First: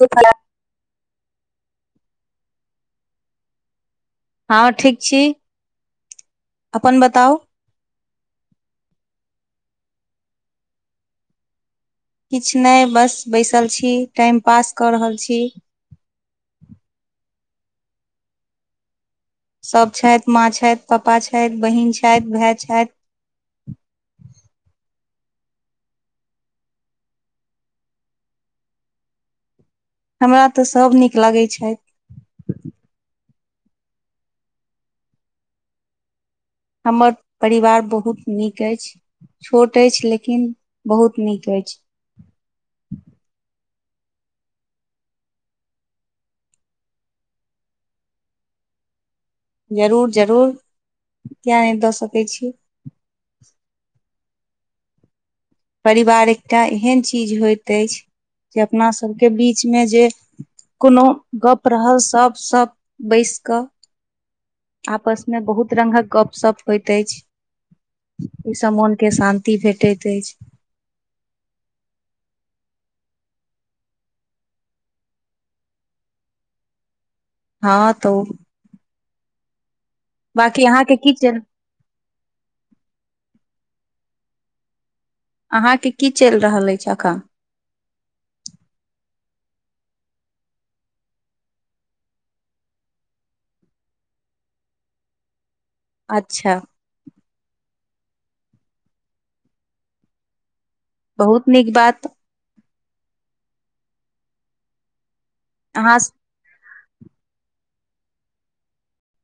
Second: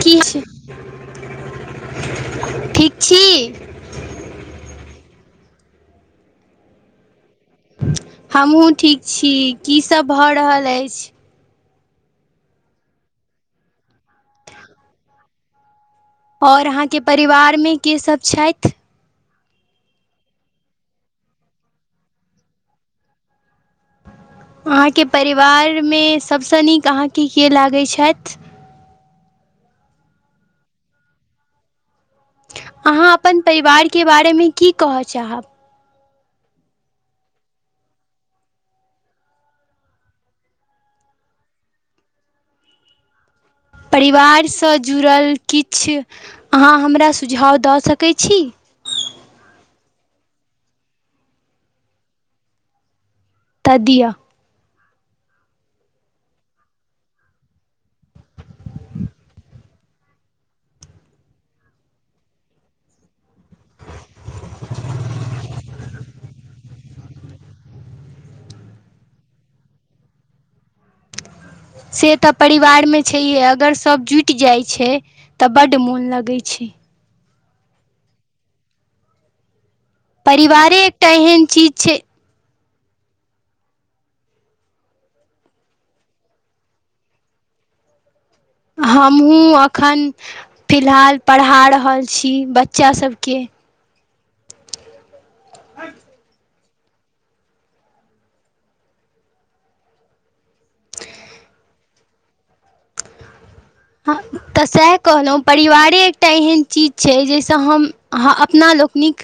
ठीक छी। ठीक छी? हँ, ठीक छी। अपन बताउ। हमहूँ ठीक छी। कीसभ भऽ रहल अछि? किछु नहि। बस बैसल छी, टाइम पास कऽ रहल छी। आओर अहाँके परिवारमे केसब छथि? सभ छथि। माँ छथि, पापा छथि, बहीन छथि, भाय छथि। अहाँके परिवारमे सभसँ नीक अहाँके के लागै छथि? हमरा तऽ सभ नीक लागै छथि। अहाँ अपन परिवारके बारेमे की कहऽ चाहब? हमर परिवार बहुत नीक अछि। छोट अछि, लेकिन बहुत नीक अछि। परिवारसँ जुड़ल किछु अहाँ हमरा सुझाव दऽ सकै छी? जरूर जरूर। किए नहि दऽ सकै छी। तऽ दिअ। परिवार एकटा एहन चीज होइत अछि, जे अपना सबके बीचमे जे कोनो गप्प रहल, सब सब बैस कऽ आपसमे बहुत रंगक गप्प सप्प होइत अछि। ओहिसँ मोनके शान्ति भेटैत अछि। से तऽ परिवारमे छैहे। अगर सभ जुटि जाइ छै, तऽ बड्ड मोन लगै छै। हँ तऽ ओ परिवारे एकटा चलि एहेन चीज छै अहाँके की चलि रहल अछि एखन? हमहूँ एखन फिलहाल पढ़ा रहल छी बच्चासभके। अच्छा। बहुत नीक बात। हँ तऽ सएह कहलौँ, अहाँ परिवारे एकटा एहेन चीज छै, जाहिसँ हम ह् अपना लोकनिक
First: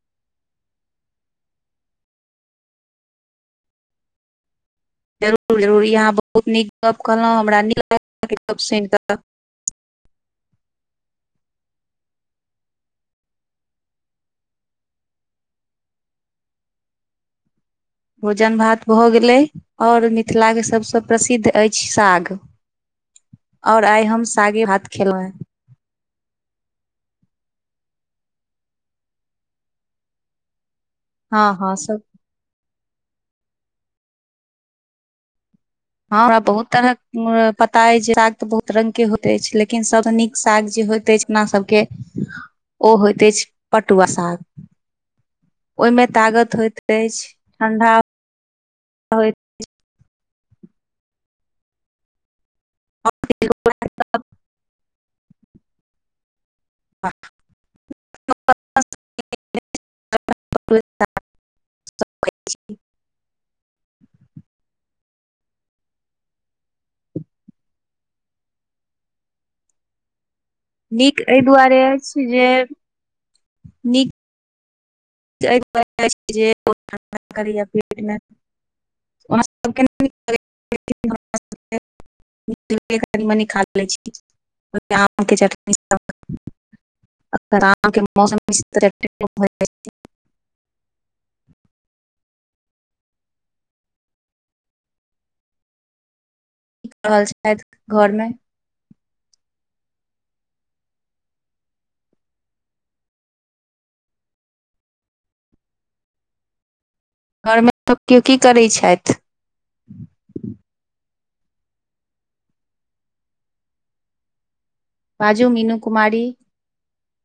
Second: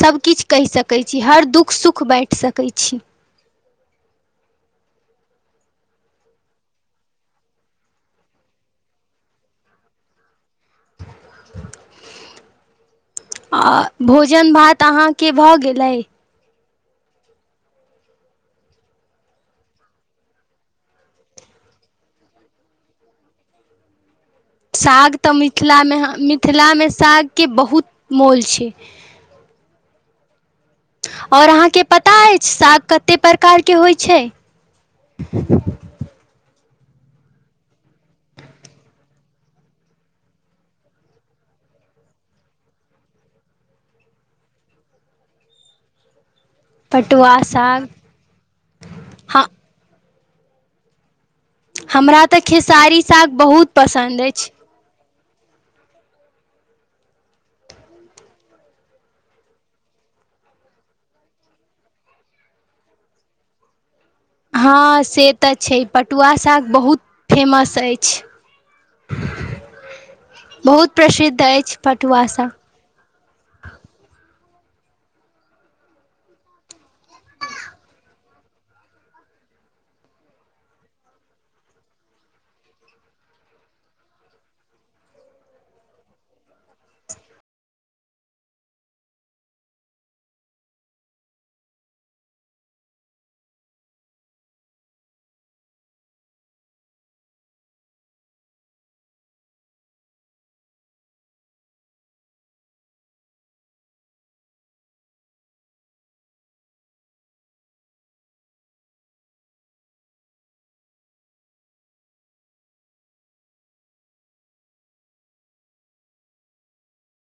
सभकिछु कहि सकैत छी, हर दुःख-सुख बाँटि सकै छी। जरूर जरूर। ई अहाँ बहुत नीक गप्प कहलहुँ। हमरा नीक लागल अहाँके गप्प सुनि कऽ। अ भोजन-भात अहाँके भऽ गेलै? भोजन-भात भऽ गेलै, और मिथिलाके सभसँ प्रसिद्ध अछि साग। और आइ हम स्- साग तऽ मिथिलामे ह् मिथिलामे साग के बहुत मोल छै। आओर हँ हँ अहाँके सब पता अछि साग कत्ते प्रकारके होइ छै? हँ, हमरा बहुत तरहक अ पता अछि, जे साग तऽ बहुत रंगके होइत अछि, लेकिन सभसँ नीक साग जे होइत अछि अपना सबके, ओ होइत अछि पटुआ साग। ओहिमे तागत होइत अछि पटुआ साग ठण्डा होइत हँ [unintelligible] हमरा तऽ खेसारी साग बहुत पसन्द अछि। [unintelligible] हँ, से तऽ छै। पटुआ साग बहुत फेमस अछि। बहुत नीक प्रसिद्ध एहि अछि दुआरे पटुआ जे साग। नीक [unintelligible] बहुत ठण्डा करैके पेटमे [unintelligible] कनि-मनि खा दै छी [unintelligible] माँके चटनीसभ [unintelligible] माँके मौसम [unintelligible] की कऽ रहल छथि घरमे? घरमे सभ की-की करै छथि? बाजू मीनू कुमारी।